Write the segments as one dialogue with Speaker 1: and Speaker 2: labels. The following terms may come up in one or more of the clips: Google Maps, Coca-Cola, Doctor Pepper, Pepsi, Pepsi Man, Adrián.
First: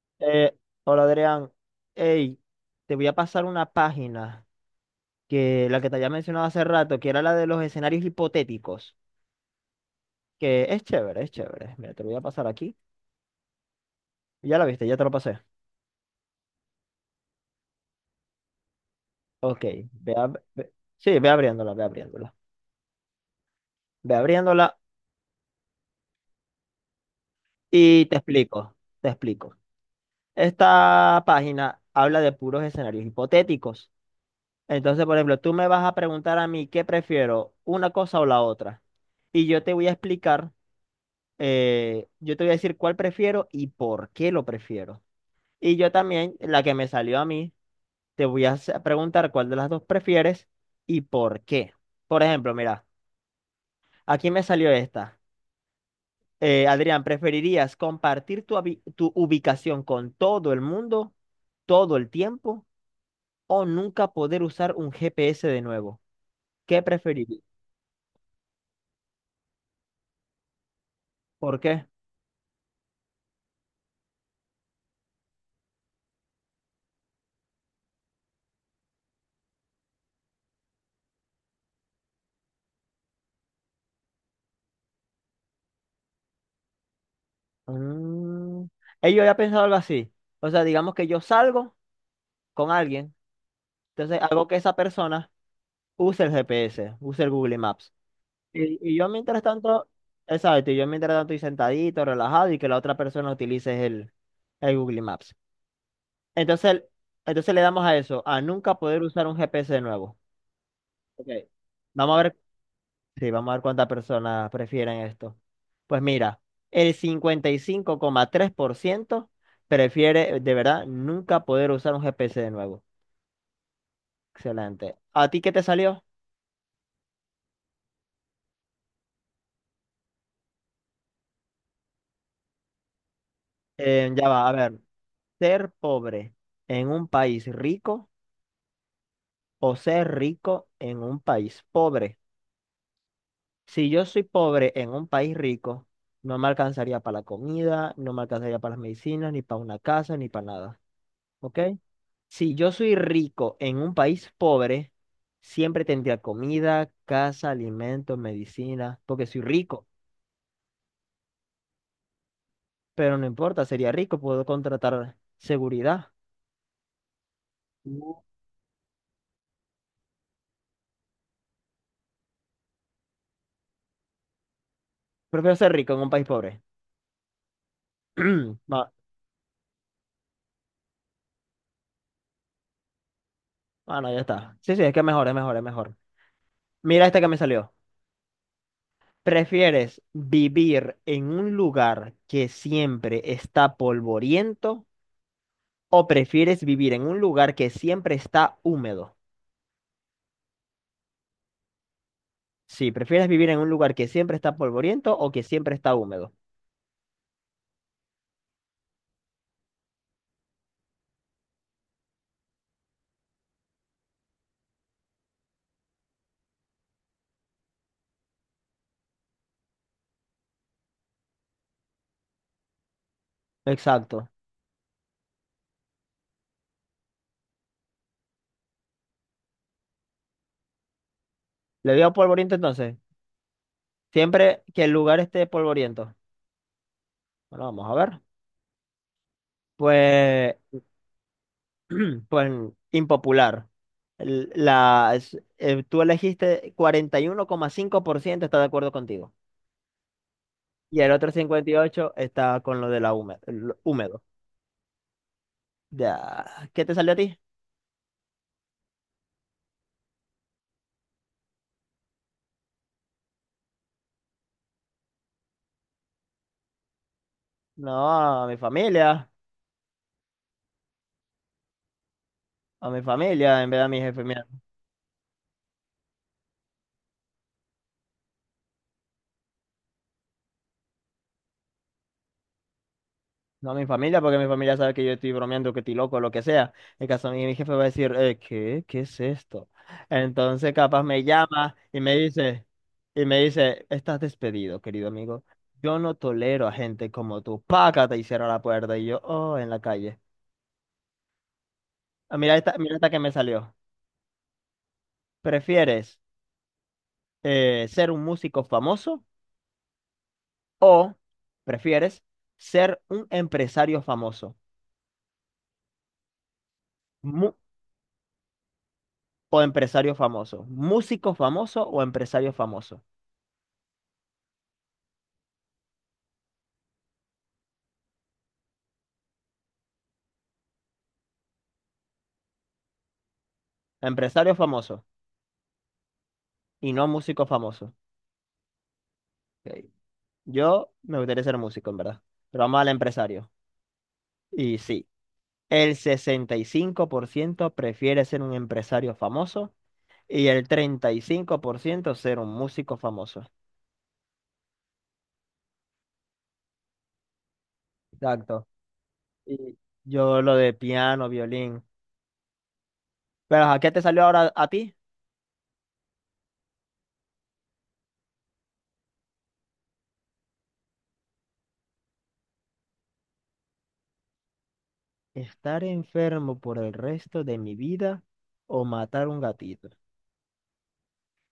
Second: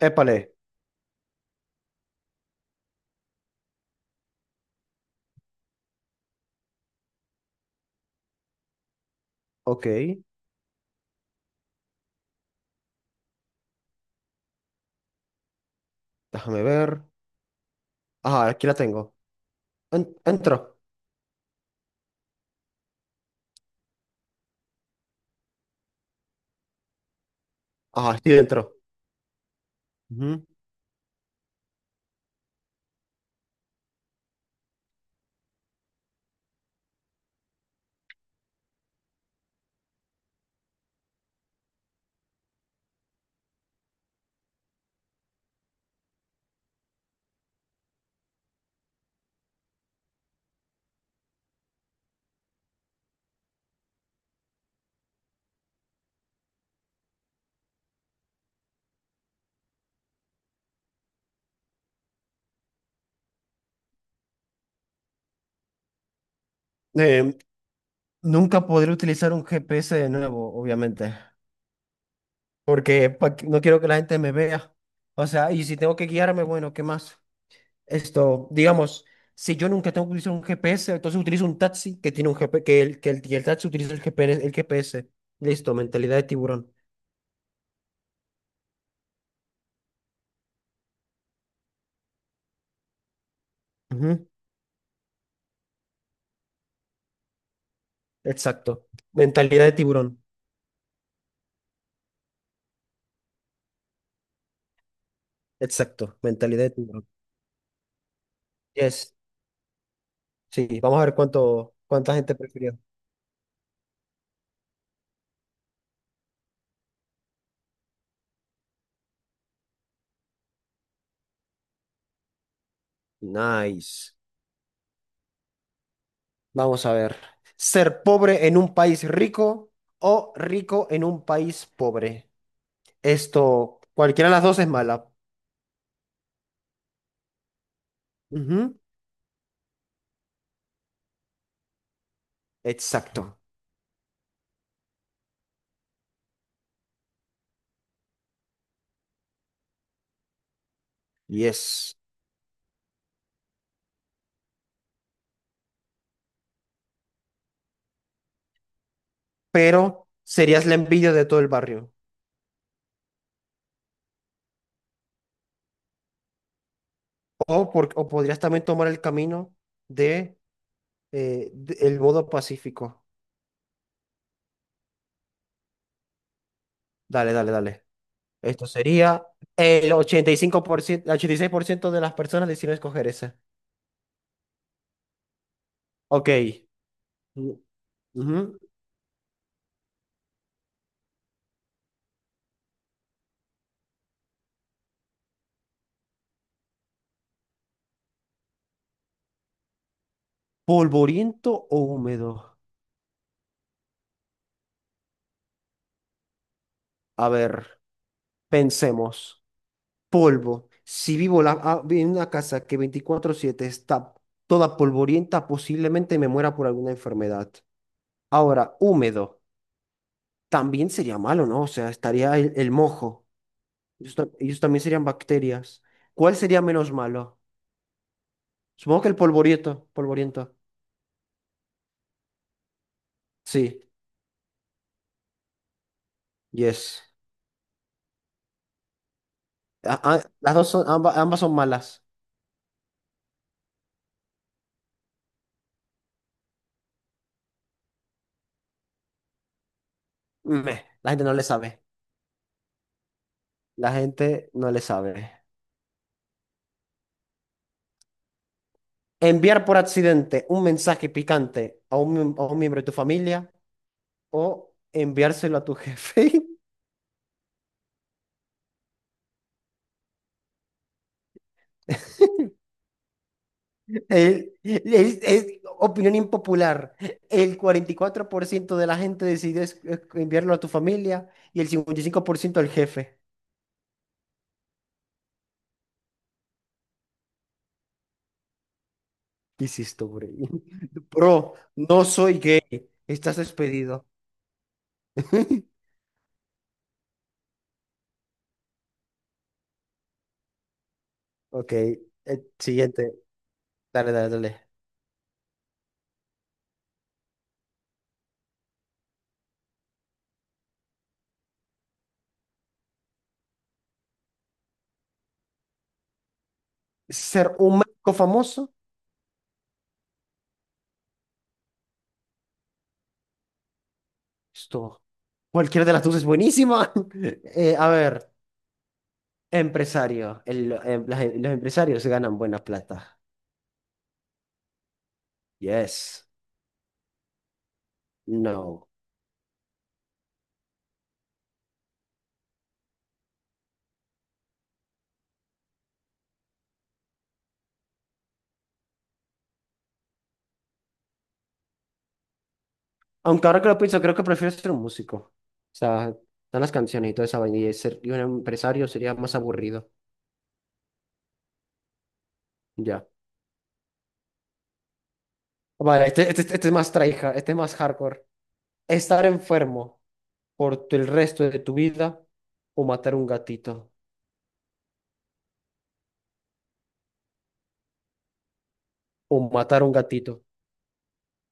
Speaker 1: Épale,
Speaker 2: Eh, Hola Adrián, hey, te voy a pasar una página que la que te había mencionado hace rato, que era la de los escenarios hipotéticos,
Speaker 1: ok,
Speaker 2: que es chévere, es chévere. Mira, te lo voy a pasar aquí. Ya la viste, ya te lo pasé.
Speaker 1: déjame ver. Ajá, aquí la tengo.
Speaker 2: Ok,
Speaker 1: Entro.
Speaker 2: sí, ve abriéndola, ve abriéndola. Ve abriéndola y te
Speaker 1: Ajá, sí, entro.
Speaker 2: explico, te explico.
Speaker 1: Ujú.
Speaker 2: Esta página habla de puros escenarios hipotéticos. Entonces, por ejemplo, tú me vas a preguntar a mí qué prefiero, una cosa o la otra. Y yo te voy a explicar. Yo te voy a decir cuál prefiero y por qué lo prefiero. Y yo también, la que me salió a mí, te voy a hacer- preguntar cuál de las dos prefieres y por qué. Por ejemplo, mira, aquí me salió esta. Adrián, ¿preferirías compartir tu ubicación con todo el mundo todo el tiempo o nunca poder usar un GPS de nuevo? ¿Qué
Speaker 1: Eh,
Speaker 2: preferirías?
Speaker 1: Nunca podré utilizar un GPS de nuevo, obviamente,
Speaker 2: ¿Por qué?
Speaker 1: porque pa' no quiero que la gente me vea. O sea, y si tengo que guiarme, bueno, ¿qué más? Esto, digamos, si yo nunca tengo que utilizar un GPS, entonces utilizo un taxi que tiene un GPS, que el taxi utiliza el GPS. Listo, mentalidad de tiburón.
Speaker 2: Mm, yo había pensado algo así. O sea, digamos que yo salgo con alguien. Entonces,
Speaker 1: Ujú.
Speaker 2: algo que esa persona usa el GPS, usa el Google Maps. Y,
Speaker 1: Exacto.
Speaker 2: y yo mientras
Speaker 1: Mentalidad de
Speaker 2: tanto,
Speaker 1: tiburón.
Speaker 2: exacto, y yo mientras tanto estoy sentadito, relajado y que la otra persona utilice el Google Maps.
Speaker 1: Exacto, mentalidad de
Speaker 2: Entonces,
Speaker 1: tiburón.
Speaker 2: entonces, le damos a eso, a nunca poder
Speaker 1: Yes.
Speaker 2: usar un GPS de nuevo.
Speaker 1: Sí, vamos a ver
Speaker 2: Ok.
Speaker 1: cuánta
Speaker 2: Vamos a
Speaker 1: gente
Speaker 2: ver,
Speaker 1: prefirió.
Speaker 2: sí, vamos a ver cuántas personas prefieren esto. Pues mira, el 55,3% prefiere de verdad nunca poder usar un GPS de nuevo.
Speaker 1: Nice.
Speaker 2: Excelente. ¿A ti qué te salió?
Speaker 1: Vamos a ver. ¿Ser pobre en un país rico o rico en un país pobre? Esto,
Speaker 2: Ya
Speaker 1: cualquiera de las
Speaker 2: va, a
Speaker 1: dos es
Speaker 2: ver.
Speaker 1: mala.
Speaker 2: Ser pobre en un país rico
Speaker 1: Ujú.
Speaker 2: o ser rico en un país pobre.
Speaker 1: Exacto.
Speaker 2: Si yo soy pobre en un país rico, no me alcanzaría para la comida, no me alcanzaría para las medicinas, ni para una casa, ni para nada. ¿Ok?
Speaker 1: Yes.
Speaker 2: Si yo soy rico en un país pobre, siempre tendría comida, casa, alimentos, medicina, porque soy rico.
Speaker 1: Pero serías la envidia de todo el barrio.
Speaker 2: Pero no importa, sería rico, puedo contratar seguridad.
Speaker 1: O, o
Speaker 2: Mm.
Speaker 1: podrías también tomar el camino de, de el modo pacífico.
Speaker 2: Prefiero ser rico en un país pobre.
Speaker 1: Dale, dale, dale. Esto
Speaker 2: Va-
Speaker 1: sería el 85%, el 86% de las personas decidieron escoger esa.
Speaker 2: Ah, no, ya está. Sí, sí, es que es mejor, es mejor, es mejor.
Speaker 1: Ok.
Speaker 2: Mira esta que me
Speaker 1: Mm.
Speaker 2: salió.
Speaker 1: Ujú.
Speaker 2: ¿Prefieres vivir en un lugar que siempre está polvoriento o prefieres vivir en un lugar que siempre está húmedo?
Speaker 1: ¿Polvoriento o húmedo?
Speaker 2: Sí, ¿prefieres vivir en un lugar que siempre está polvoriento o que siempre está húmedo?
Speaker 1: A ver, pensemos. Polvo. Si vivo en una casa que 24/7 está toda polvorienta, posiblemente me muera por alguna enfermedad. Ahora, húmedo. También sería malo, ¿no? O sea, estaría el mojo. Ellos,
Speaker 2: Exacto.
Speaker 1: ellos también serían bacterias. ¿Cuál sería menos malo? Supongo que el polvoriento. Polvoriento.
Speaker 2: ¿Le digo polvoriento entonces?
Speaker 1: Sí,
Speaker 2: Siempre que el lugar esté polvoriento.
Speaker 1: yes.
Speaker 2: Bueno, vamos a ver. Pues
Speaker 1: Las dos son, ambas, son malas.
Speaker 2: pues impopular. Tú elegiste 41,5% está de acuerdo contigo.
Speaker 1: Meh,
Speaker 2: Y el
Speaker 1: la gente
Speaker 2: otro
Speaker 1: no le sabe.
Speaker 2: 58% está con lo de lo
Speaker 1: La
Speaker 2: húmedo.
Speaker 1: gente no le sabe.
Speaker 2: Ya. ¿Qué te salió a ti?
Speaker 1: Enviar por accidente un mensaje picante a un miembro de tu familia o enviárselo a tu jefe.
Speaker 2: No, a mi familia. A mi familia, en vez de a mi jefe.
Speaker 1: Es opinión impopular. El 44% de la gente decidió enviarlo a tu familia y el 55% al jefe.
Speaker 2: No a mi familia, porque mi familia sabe que yo estoy bromeando, que estoy loco, lo que sea. En caso a mí, mi jefe va a decir, ¿qué? ¿Qué es
Speaker 1: ¿Qué
Speaker 2: esto?
Speaker 1: hiciste, bro?
Speaker 2: Entonces, capaz me
Speaker 1: Bro,
Speaker 2: llama
Speaker 1: no soy gay.
Speaker 2: y
Speaker 1: Estás
Speaker 2: me dice,
Speaker 1: despedido.
Speaker 2: estás despedido, querido amigo. Yo no tolero a gente como tú. Págate y cierra la puerta. Y yo, oh, en la calle.
Speaker 1: Ok,
Speaker 2: Ah, mira esta que
Speaker 1: siguiente.
Speaker 2: me salió.
Speaker 1: Dale, dale, dale.
Speaker 2: ¿Prefieres ser un músico famoso o prefieres ser un empresario famoso?
Speaker 1: Ser
Speaker 2: Mu-
Speaker 1: un médico famoso.
Speaker 2: o empresario famoso. ¿Músico famoso o empresario famoso?
Speaker 1: Esto. Cualquiera de las dos es buenísima. A ver, empresario. Los empresarios ganan buena plata.
Speaker 2: Empresario famoso
Speaker 1: Yes.
Speaker 2: y no músico famoso.
Speaker 1: No.
Speaker 2: Ok. Yo me gustaría ser músico, en verdad. Pero vamos al empresario. Y sí, el 65% prefiere ser un empresario famoso y el 35% ser un músico famoso.
Speaker 1: Aunque ahora que lo pienso, creo que prefiero ser un músico. O sea, están las canciones y toda esa vaina. Y ser y un
Speaker 2: Exacto.
Speaker 1: empresario sería más
Speaker 2: Y
Speaker 1: aburrido.
Speaker 2: yo lo de piano, violín.
Speaker 1: Ya.
Speaker 2: Pero ¿a qué te salió ahora a ti?
Speaker 1: Vale, este es más traija, este es más hardcore. Estar enfermo por el resto de tu vida o matar un gatito.
Speaker 2: ¿Estar enfermo por el resto de mi vida o matar
Speaker 1: O
Speaker 2: un
Speaker 1: matar
Speaker 2: gatito?
Speaker 1: un gatito.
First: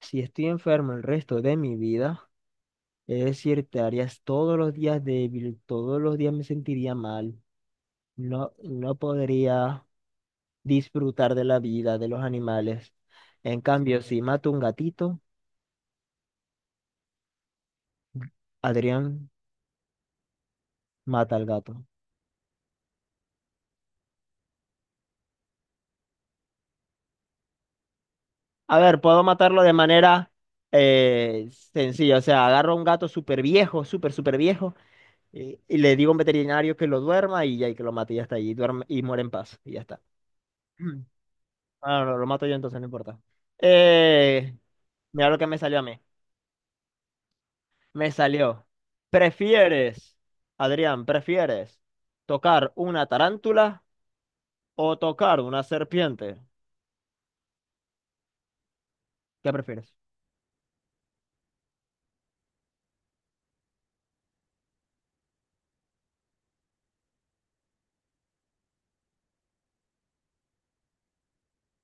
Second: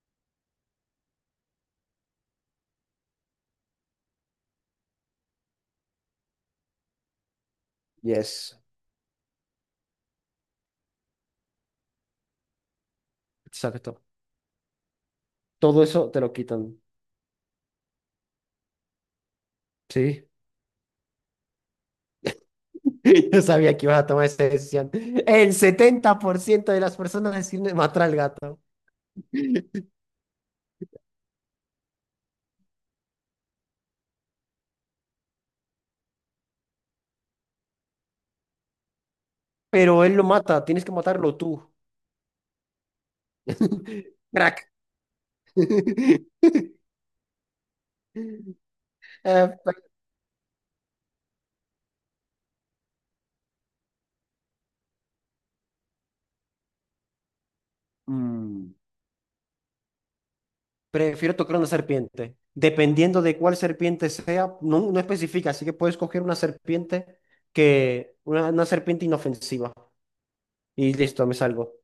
Speaker 2: Si estoy enfermo el resto de mi vida, es decir, te harías todos los días débil, todos los días me sentiría mal, no,
Speaker 1: Yes.
Speaker 2: no podría disfrutar de la vida, de los animales. En
Speaker 1: Exacto.
Speaker 2: cambio, si mato un gatito,
Speaker 1: Todo eso te lo quitan.
Speaker 2: Adrián
Speaker 1: Sí.
Speaker 2: mata al gato.
Speaker 1: Yo sabía que ibas a tomar esa decisión. El 70% de las personas deciden matar al gato.
Speaker 2: A ver, puedo matarlo de manera sencilla, o sea, agarro a un gato súper viejo, súper, súper viejo, y le digo a un veterinario que lo duerma y ya y que lo mate y ya está, y, duerme, y muere en paz, y ya está.
Speaker 1: Pero él lo mata, tienes que matarlo tú.
Speaker 2: Ah, no, no, lo mato yo entonces, no importa. Eh,
Speaker 1: Crack.
Speaker 2: mira lo que me salió a mí. Me salió.
Speaker 1: Eh, pe-
Speaker 2: ¿Prefieres, Adrián, prefieres tocar una tarántula o tocar una serpiente?
Speaker 1: mm,
Speaker 2: ¿Qué prefieres?
Speaker 1: Prefiero tocar una serpiente. Dependiendo de cuál serpiente sea, no, no especifica, así que puedes coger una serpiente una serpiente inofensiva. Y listo, me salvo.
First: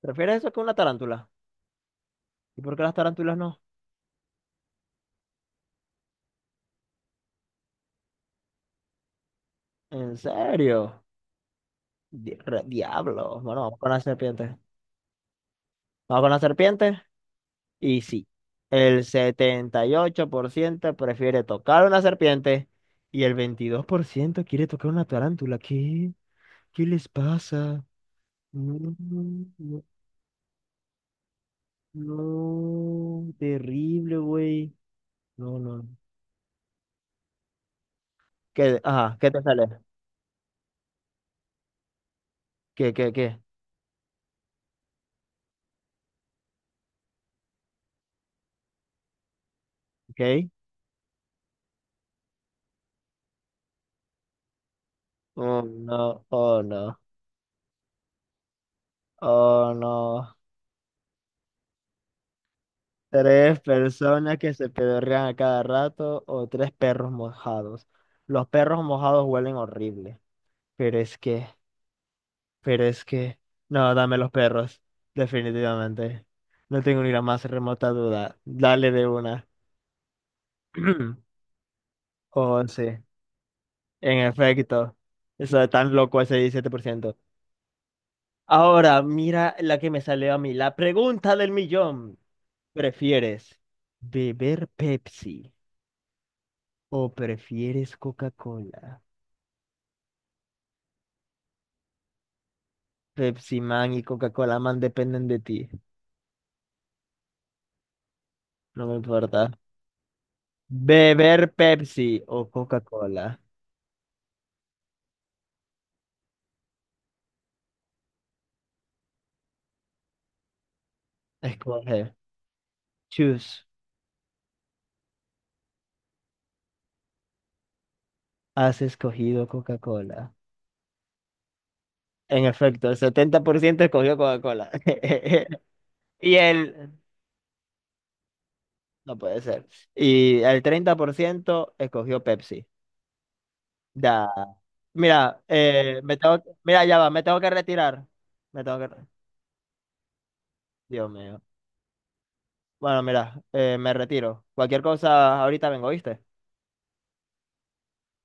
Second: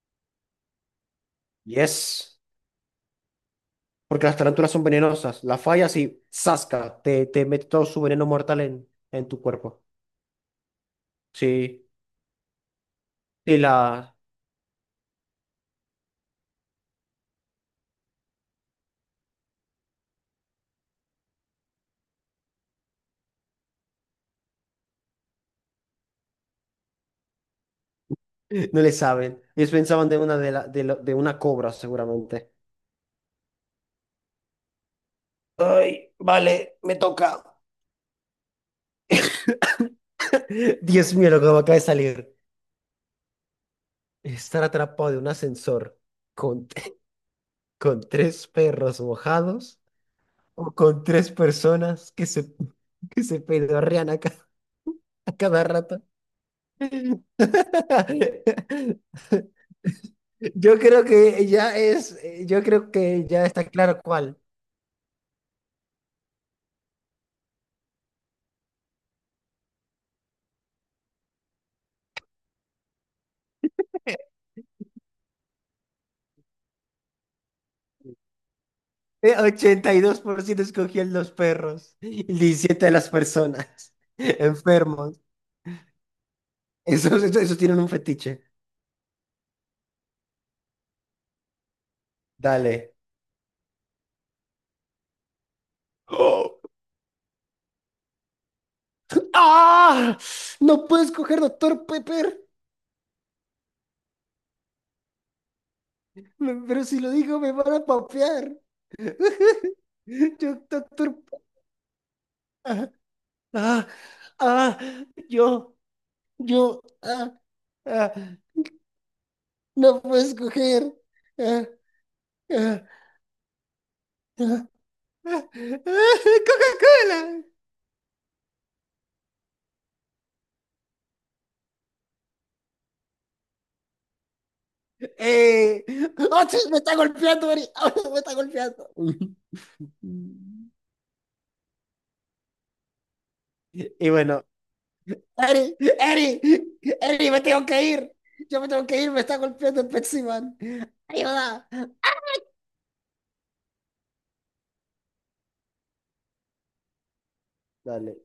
Speaker 2: ¿Prefieres eso que una tarántula?
Speaker 1: Yes.
Speaker 2: ¿Y por qué las tarántulas no?
Speaker 1: Porque las tarántulas son venenosas. La fallas y ¡zasca! Te mete todo su veneno mortal en tu cuerpo.
Speaker 2: ¿En serio?
Speaker 1: Sí.
Speaker 2: Diablo.
Speaker 1: Y
Speaker 2: Bueno, vamos con la
Speaker 1: la...
Speaker 2: serpiente. Vamos con la serpiente. Y sí, el 78% prefiere tocar una serpiente y el 22% quiere tocar una tarántula. ¿Qué? ¿Qué les pasa?
Speaker 1: No le saben.
Speaker 2: Mm,
Speaker 1: Ellos pensaban de una, de la- de lo- de una cobra, seguramente.
Speaker 2: no, terrible, güey. No, no.
Speaker 1: Ay, vale, me toca.
Speaker 2: ¿Qué, ajá, qué te sale?
Speaker 1: Dios mío, lo que me acaba de salir.
Speaker 2: ¿Qué, qué, qué?
Speaker 1: Estar atrapado de un ascensor con, con tres perros mojados
Speaker 2: ¿Ok?
Speaker 1: o con tres personas que se, que se pedorrean a
Speaker 2: Oh,
Speaker 1: cada rato.
Speaker 2: no, oh, no, oh, no.
Speaker 1: Yo creo que ya
Speaker 2: Tres
Speaker 1: está claro
Speaker 2: personas
Speaker 1: cuál.
Speaker 2: que se pedorrean a cada rato o tres perros mojados. Los perros mojados huelen horrible. Pero es que, pero es que... No, dame los perros. Definitivamente. No tengo ni la más remota duda. Dale de una.
Speaker 1: 82% escogían los perros y
Speaker 2: Oh,
Speaker 1: 17 de
Speaker 2: sí.
Speaker 1: las personas
Speaker 2: En efecto,
Speaker 1: enfermos.
Speaker 2: eso es tan loco ese 17%.
Speaker 1: Esos tienen un fetiche.
Speaker 2: Ahora, mira la que me salió a mí, la pregunta del millón.
Speaker 1: Dale.
Speaker 2: ¿Prefieres beber Pepsi
Speaker 1: ¡Oh!
Speaker 2: o prefieres Coca-Cola?
Speaker 1: ¡Ah! No puedo escoger Doctor Pepper,
Speaker 2: Pepsi Man y Coca-Cola Man dependen de ti,
Speaker 1: Pero si lo digo me van a papear.
Speaker 2: no me importa.
Speaker 1: Yo, Doctor,
Speaker 2: ¿Beber Pepsi o
Speaker 1: ah,
Speaker 2: Coca-Cola?
Speaker 1: ah, ah, yo, yo, ah, ah, no puedo escoger. Ah,
Speaker 2: Escoge.
Speaker 1: ah.
Speaker 2: Choose.
Speaker 1: Coca-Cola.
Speaker 2: Has escogido Coca-Cola. En efecto, el 70% escogió Coca-Cola.
Speaker 1: Eh,
Speaker 2: Y
Speaker 1: ¡Oh, sí, me
Speaker 2: el
Speaker 1: está golpeando, Ari! ¡Oh, me está golpeando!
Speaker 2: no puede ser. Y el 30% escogió Pepsi. Da.
Speaker 1: Y bueno,
Speaker 2: Mira,
Speaker 1: Ari,
Speaker 2: me tengo,
Speaker 1: Ari,
Speaker 2: mira, ya va, me
Speaker 1: Ari,
Speaker 2: tengo
Speaker 1: me
Speaker 2: que
Speaker 1: tengo que
Speaker 2: retirar.
Speaker 1: ir. Yo
Speaker 2: Me
Speaker 1: me
Speaker 2: tengo
Speaker 1: tengo
Speaker 2: que...
Speaker 1: que ir, me está golpeando el Pepsi Man.
Speaker 2: Dios mío.
Speaker 1: Ayuda.
Speaker 2: Bueno, mira, me retiro. Cualquier cosa, ahorita vengo, ¿viste?
Speaker 1: Dale.